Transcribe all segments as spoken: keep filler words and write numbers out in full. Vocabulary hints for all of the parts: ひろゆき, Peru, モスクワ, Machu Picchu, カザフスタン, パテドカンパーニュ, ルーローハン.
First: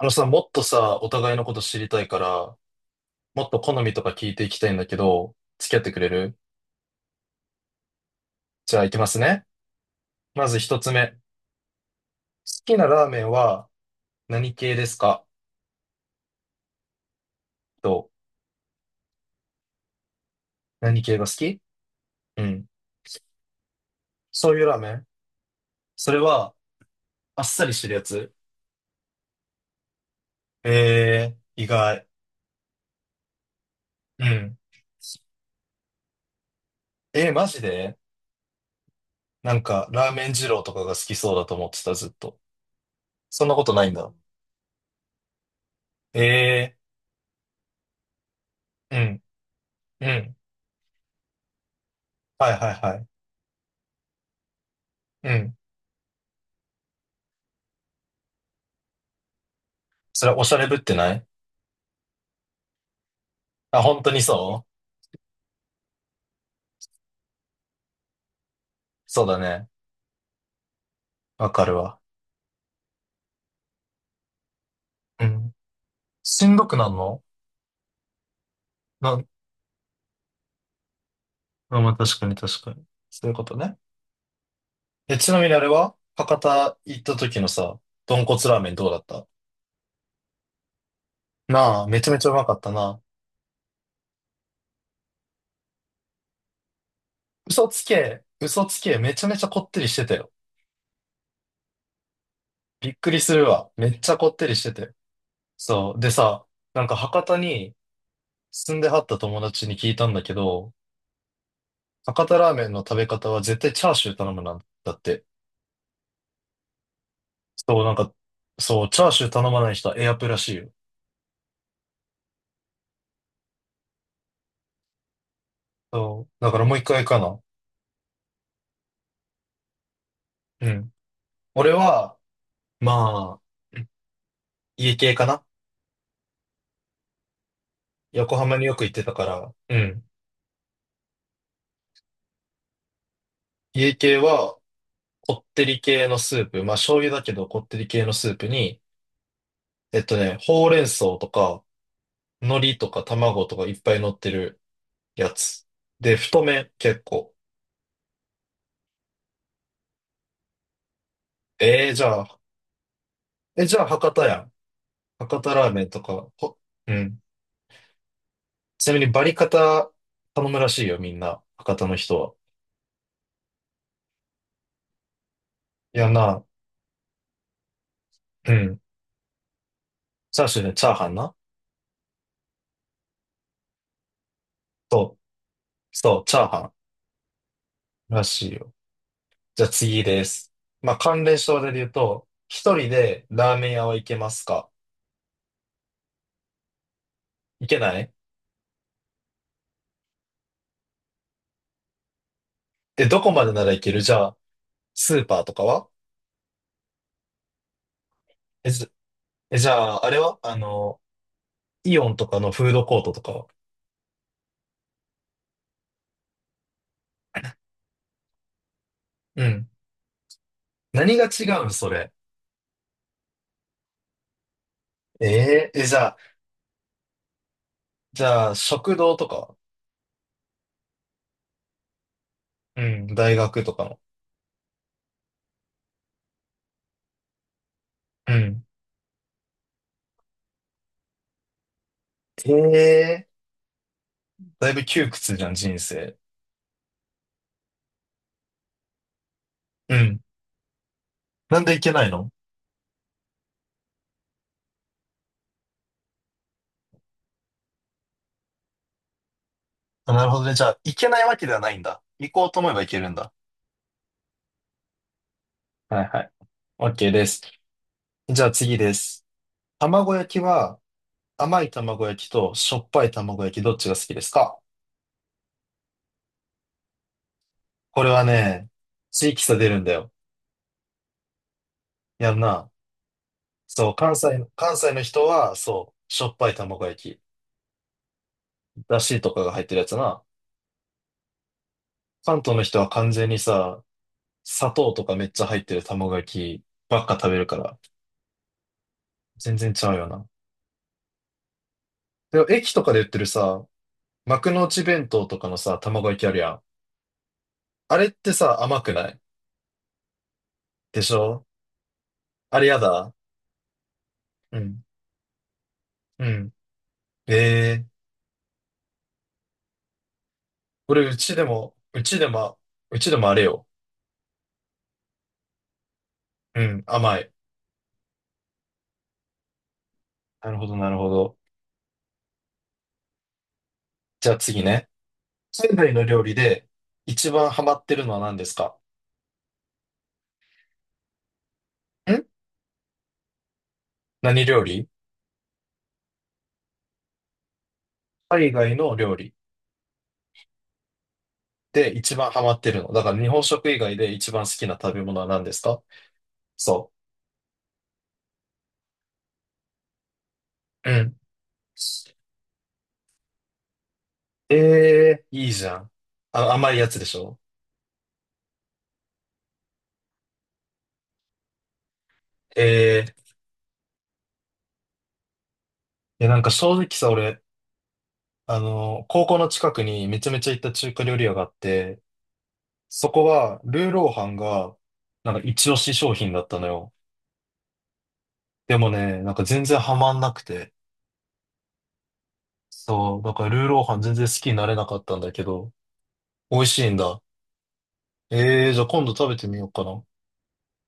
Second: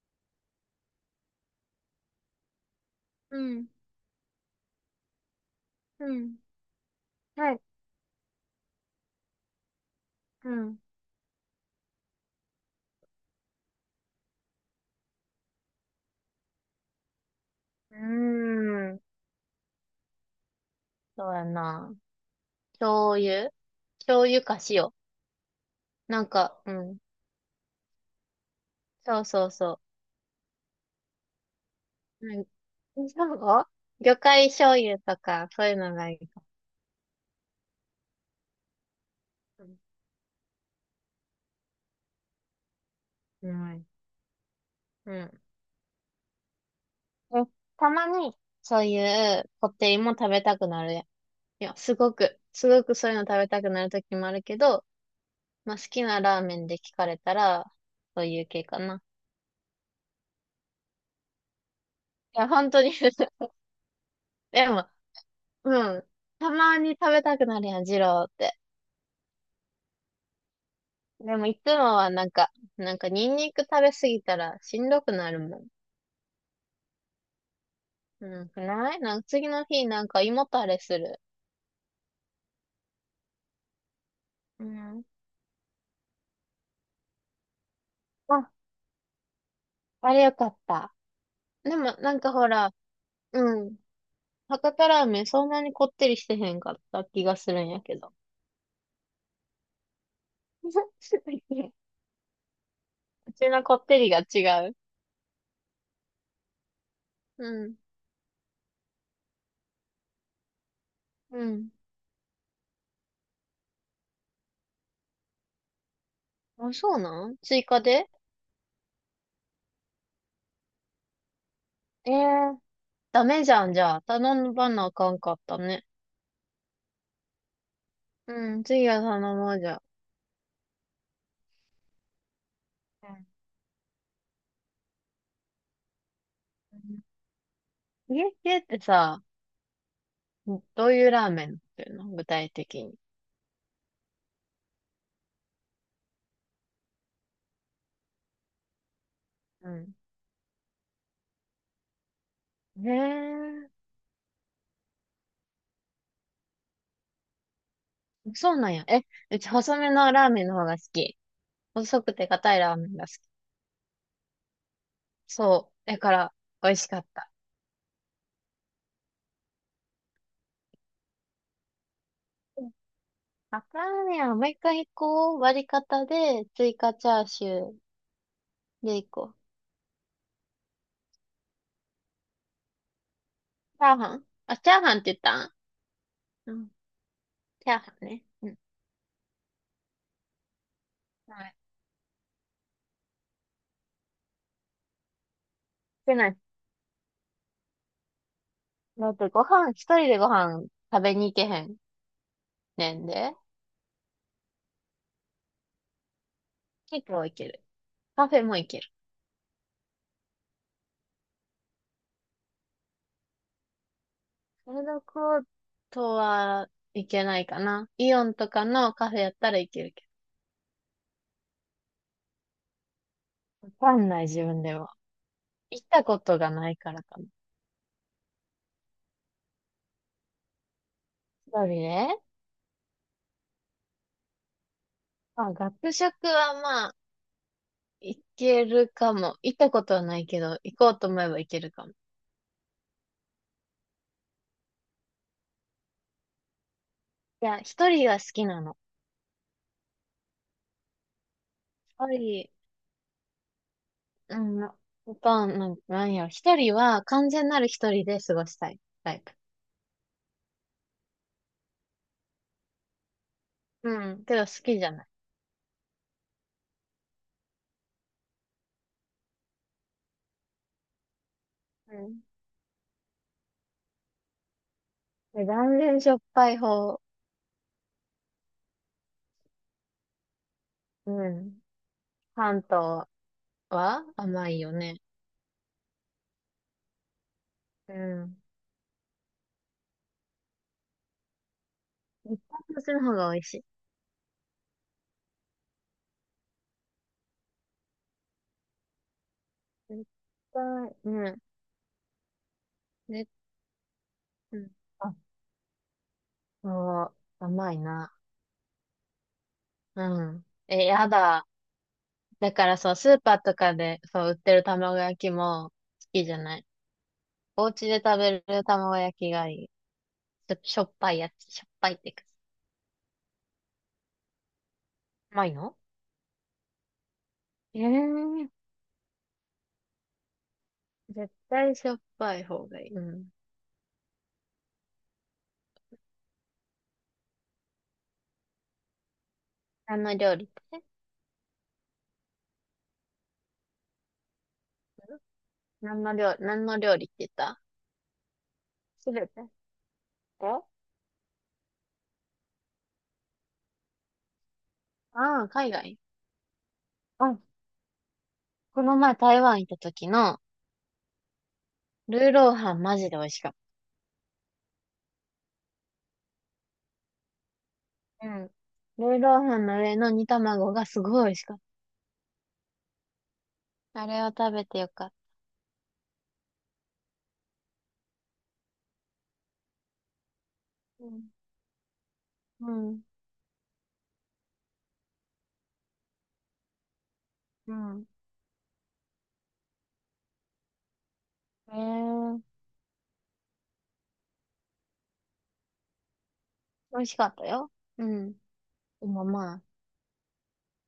あのさ、もっとさ、お互いのこと知りたいから、うもっとん、好みとか聞いていきたいんだけど、付き合ってくれうる？ん、はい、じゃあ行きますね。まうずん。一つ目。好きなラーメンは何系ですか？うと、ーん、何系が好そうやき？な。うん。醤油醤油そうかいうラーメ塩。ン、それなんは、か、うん。あっさりしてるやつ？そうそうそえー、意外。う。うん。そう、魚う介ん。醤油とか、そういうのがいいかも。えー、マジで？なんか、ラーメン二郎とかが好きそうだと思ってた、ずっと。そんうなことなん。いんだ。うん。ええ、たまに、そういー、うこってりうん、うも食ん。べたくなるやん。いや、すごく、はいすはいごはくい。そういうの食べたくなるときもあるけど、うん。まあ、好きなラーメンで聞かれたら、そういう系かな。それはおしゃれぶってない？いや、本当に。 あ、本当にそう？でも、うん。たまに食べたくなるやん、二郎って。そうだね。でもわいかつるもわ。はなんか、なんかニンニク食べすぎたらしんどくうなるん。もん。しんどくなんの？うん、ないななんかん、次の日なんか胃もたれする。あまあ、確かに確かに。そういうことね。うん。え、ちなみにあれは博多行った時のさ、豚骨あ、ラーメンどうだった？あれよかった。でなあ、もめちゃなめんちゃかうまほかったら、な。うん。博多ラーメンそんなにこってりしてへんかった気がする嘘んやつけど。け、嘘つけ、めちゃめちゃこってりしてたよ。びっくりうするちのわ。こっめてっちりゃがこってりし違てう。て。そう。でさ、なんか博多うにん。住んではった友達に聞いたんだけど、うん。博多ラーメンの食べ方は絶対チャーシュー頼むなんだって。あ、そうなん？追そ加う、なんで？か、そう、チャーシュー頼まない人はエアプらしいよ。ええー、ダメじゃん、じゃあ。頼ばなあかんかったね。そう、だからもう一回かな。うん、次は頼もうじゃあ。うん。俺は、うまあ、家系かな。ん。家、横浜家にっよてく行ってたさ、から、うん。どういうラーメンなっていうの具体的に。家系は、こってり系のスープ、まあ醤油だけどこってり系のスープに、うん。えっとね、ほうれん草とか、海苔へとか卵とかえ、いっぱい乗ってるやつ。で、太麺結構。そうなんや。え、うち細めのラーメンの方が好き。えー、細じくゃてあ、硬いラーメンが好き。え、じゃあ博多やん。博多ラそーメンう。だとかか、ら、ほ、美味しうかっん。た。ちなみにバリカタ頼むらしいよ、みんな。博多の人は。うん。あかんやん。もう一回こう。割りい方やな、で、追加チャーシューうん。でいこチャーシューね、チャーハンな。う。チャーハン、あ、チャーハンって言そったん？う、そう、チャーうハん。ンチャーハンね。らしういん。よ。じゃあ次です。まあ、関連はしい。で言うと、一人でラーメン屋は行けますか？してない。行けない？だってご飯、一人でご飯食べに行けへんねえ、んどこで。までなら行ける？じゃあ、スーパーとかは？結構いける。カフェもいえ、けじゃる。え、じゃあ、あれはあの、イオンとかのフードコートとかは？フードコートはいけないかな。イオンとかのカフェやっうたらいん。けるけ何が違うんそれ。ど。わかんない自分では。えー行え、っじたゃあ、ことがないからかな。じゃあ、食堂とかは？一人ね。うん、大学とかの。まあ、学食はまあ、行うん。けるかも。行ったことはないけど、行こうと思えば行けるかも。ええ、だいぶ窮屈じゃん、人生。いや、一人が好きなの。うん。なんで行けな一いの？人、うん、ほとんど、なんなんやろ。一人は完全なる一人で過ごしたいタイプ。あ、なるほどね。じゃあ、行けないわけではないんだ。行こうと思えば行けるんだ。うん、けど好きじゃない。はいはい。OK です。じゃあ次です。卵焼きは甘いう卵ん。焼きとしょっぱい卵焼きどっちが好きですか？で、断然しょっぱい方。これはね、地域差出るんだよ。うん。やん関な。東そう、は関西、甘いよ関西ね。の人は、そう、しょっぱい卵焼き、うん。だしとかが入ってるやつな。絶関東対のこ人っはちの完方全がに美味しい。さ、砂糖とかめっちゃ入ってる卵焼きばっか食べるから、全然違う絶よな。対、うん。でも駅とかで売ってるね、さ、幕うのん。内弁あ、当とかのさ、卵焼きあるやん。そう、甘いあれっな。てさ、甘くない？うん。え、でやしょ？だ。だあれからやそう、スだ。ーパーとかで、そう、売ってうるん。卵焼きも好きうじゃん。ない。えおえ家ー、で食べる卵焼きがいい。ちょっとしょっ俺、ぱういやちでつ、しょっも、ぱいっうていうちか。でも、うちでもあれよ。甘いの？うん、甘い。ええー、なるほど、なるほ絶ど。対しょっぱい方がいい。うん。じゃあ次ね。海外の料理で一番ハマってるのは何ですか？何の料理って？ん？何料理？何の料理、何の料理って言った？海外のす料べ理て。こ、で一番ハマってるの。だから日本食以外で一番好きな食べ物はあ何あー、です海か？外。そうん。この前台湾行った時の、う。うん。ルーローハンマジで美味しかっええ、いいじゃん。あ、甘いやつでしょ？た。うん。た。ルーローハンの上の煮卵がすごい美味しかっええ、た。あれを食べてよかっいや、なんか正直さ、俺、あの、高校の近くにめちゃめちゃ行った中華た。う料ん。理屋があって、うん。そこは、ルーローハンが、なんか一押し商品だったのよ。うん。でもね、なんか全然ハマんなくて。ええ、そう、だからルーローハン全然好きになれなかったんだけど、美味しいん美味しだ。かったよ。うん。ええ、じゃあ今で度も食べてまみあ、ようかな。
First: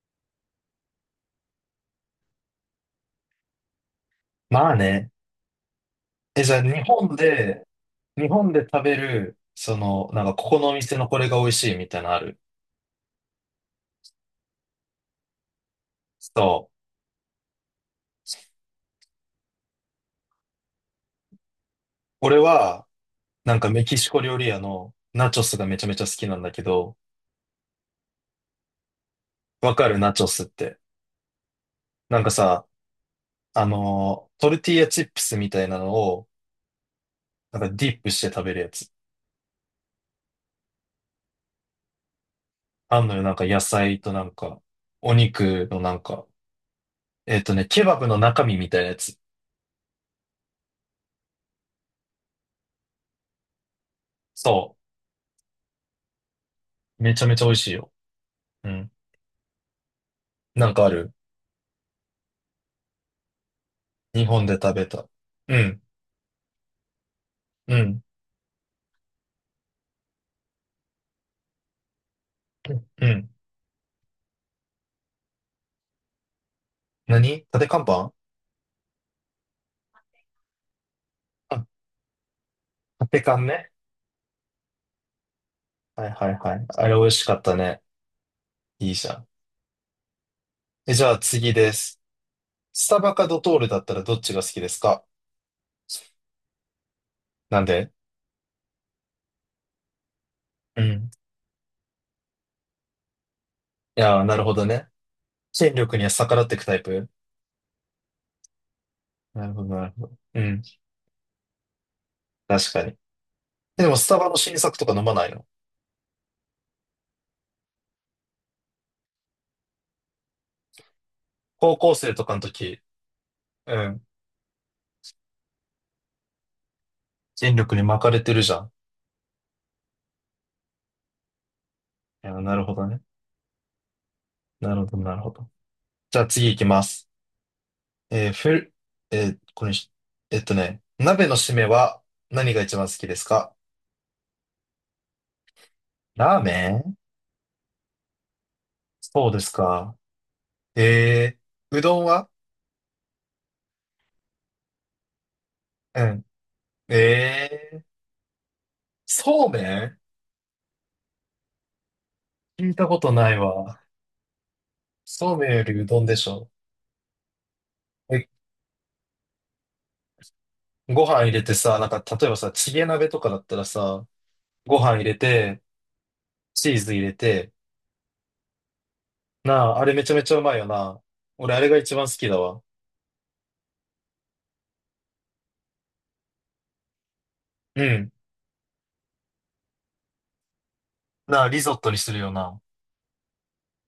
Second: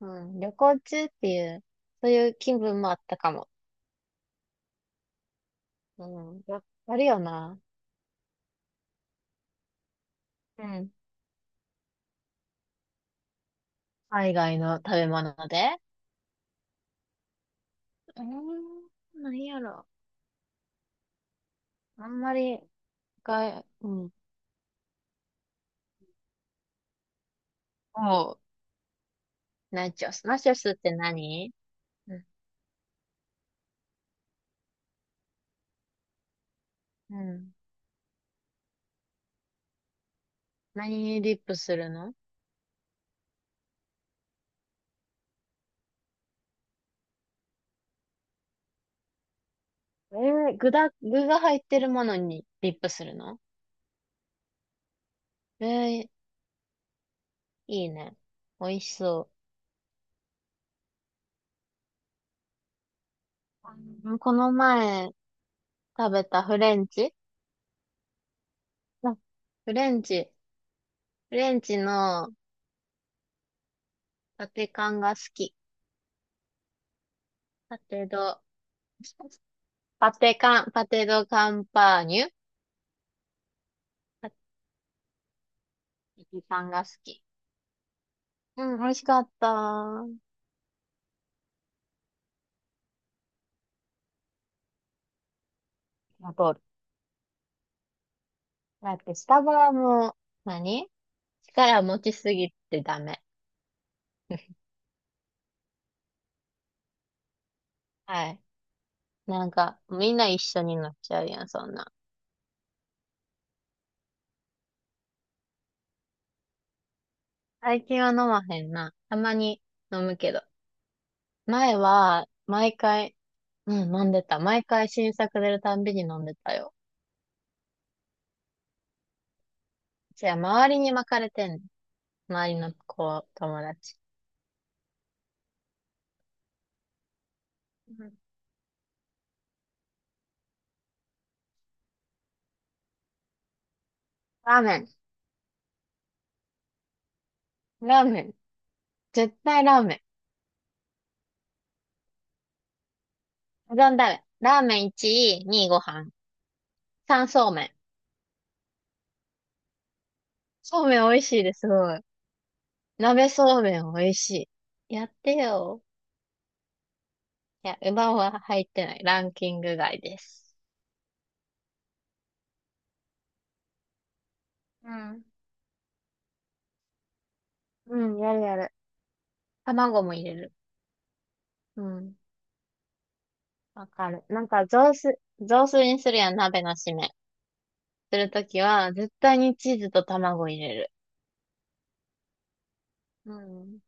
うん、旅行中っていう、そういう気分もあったかも。まあね。うん。え、じゃやあっ日ぱり本よな。で、日本で食べる、その、なんかここうのおん。店のこれが美味しいみたいなのある？海外の食べ物で。そう。うーん、何やろ。あんま俺り、は、なんが、かメうキシん。コ料理屋のナチョスがめちゃめちゃ好きなんだけど、も、わかナるチナョチス。ョナスっチョスって。て何？うなんん。かさ、あのートルティーヤチップスみたいなのを、うん。なんかディップして食べるやつ。何にリップするの？あんのよ、なんか野菜となんか、お肉のなんか、えっとね、ケバブの中身みたいなやつ。えー、具だ、具が入ってるものにリップするの？そえー、う。めちゃめちゃ美味しいいいよ。ね。美う味ん。しそなんかある？う。うん。日こ本ので食べた。前うん。食べたフレンチ、うん。あ、フレンチ。フレンチのうん。パテカンが好き。何立てパ看テ板？ド、パテカン、パテドカあ、ンパーニュ。立て看ね。パはいはいテはカい。ンがあ好れ美味き。しかったね。うん、美いい味しじゃかん。った。え、じゃあ次です。スタバかドトールだったらどっちが好きですか？あと。なんで？だってスタバも、う何、ん。力持ちすぎてダメ。いやー、なるほどね。権力には逆らっていくタイプ？はい。ななんるほど、か、なるほみんど。な一う緒ん。になっちゃうやん、そんな。確かに。でもスタバの新作とか飲まないの？最近は飲まへんな。たまに飲むけど。高前校生とは、かの毎時、回、ううん、ん。飲んでた。毎回新作出るたんびに飲んでたよ。権力に巻かれてるじゃん。じゃあ、周りに巻かれてんねん。いやー、周なりるのほどね。子、友達。なるほど、なるほど。じゃあ次行きます。うん。えーフル、えーこれにし、えっとね、鍋の締めは何が一番好きですか？ラーメン。ラーメン？ラーメン。そう絶です対ラーか。メえー、うどんは？ン。うどんだめ。ラーメンいちい、にいご飯。うん。さんそうめん。ええ、そうめん？そうめん美味しいです、すごい。聞いたことな鍋いそうわ。めん美味しい。やってそうめんよりよ。うどんでしょ。いや、うどんえ、は入ってない。ランキング外です。ご飯入れてさ、なんか、例えばさ、チゲ鍋とかだったらさ、ごう飯入れん。て、チーズ入れて、うん、やるやる。なあ、あれめ卵ちゃもめ入ちれゃうる。まいよな。俺、あれがう一番好ん。きだわ。わかる。なんか雑炊、雑炊にするやん、鍋の締め。うん。するときは、絶対にチーズと卵入れる。なあ、リゾットにするよな。うん。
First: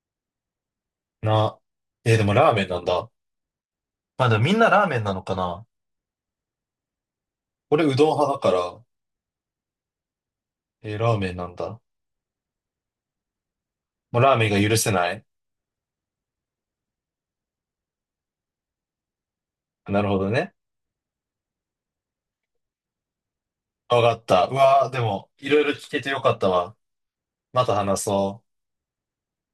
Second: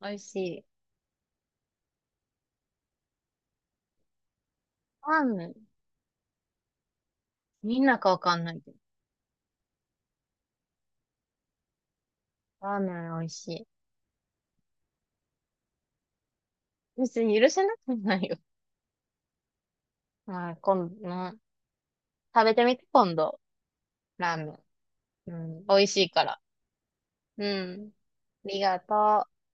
美味しい。なあ。えーでもラーメンなんだ。まあ、でもみんなラーメンなラのーかメン。な。み俺、んうなどかんわ派かだんかないけど。ら、えーラーメンなんだ。ラーメン美味しい。もうラーメンが許せない。別に許せなくないよ。なるほどはね。い、今度、うん、食べてみて、今度。わかっラーメた。うン。わあ、でも、ういろいん。ろ美味聞しけていよかかっら。たわ。まうたん。話そあう。りがとう。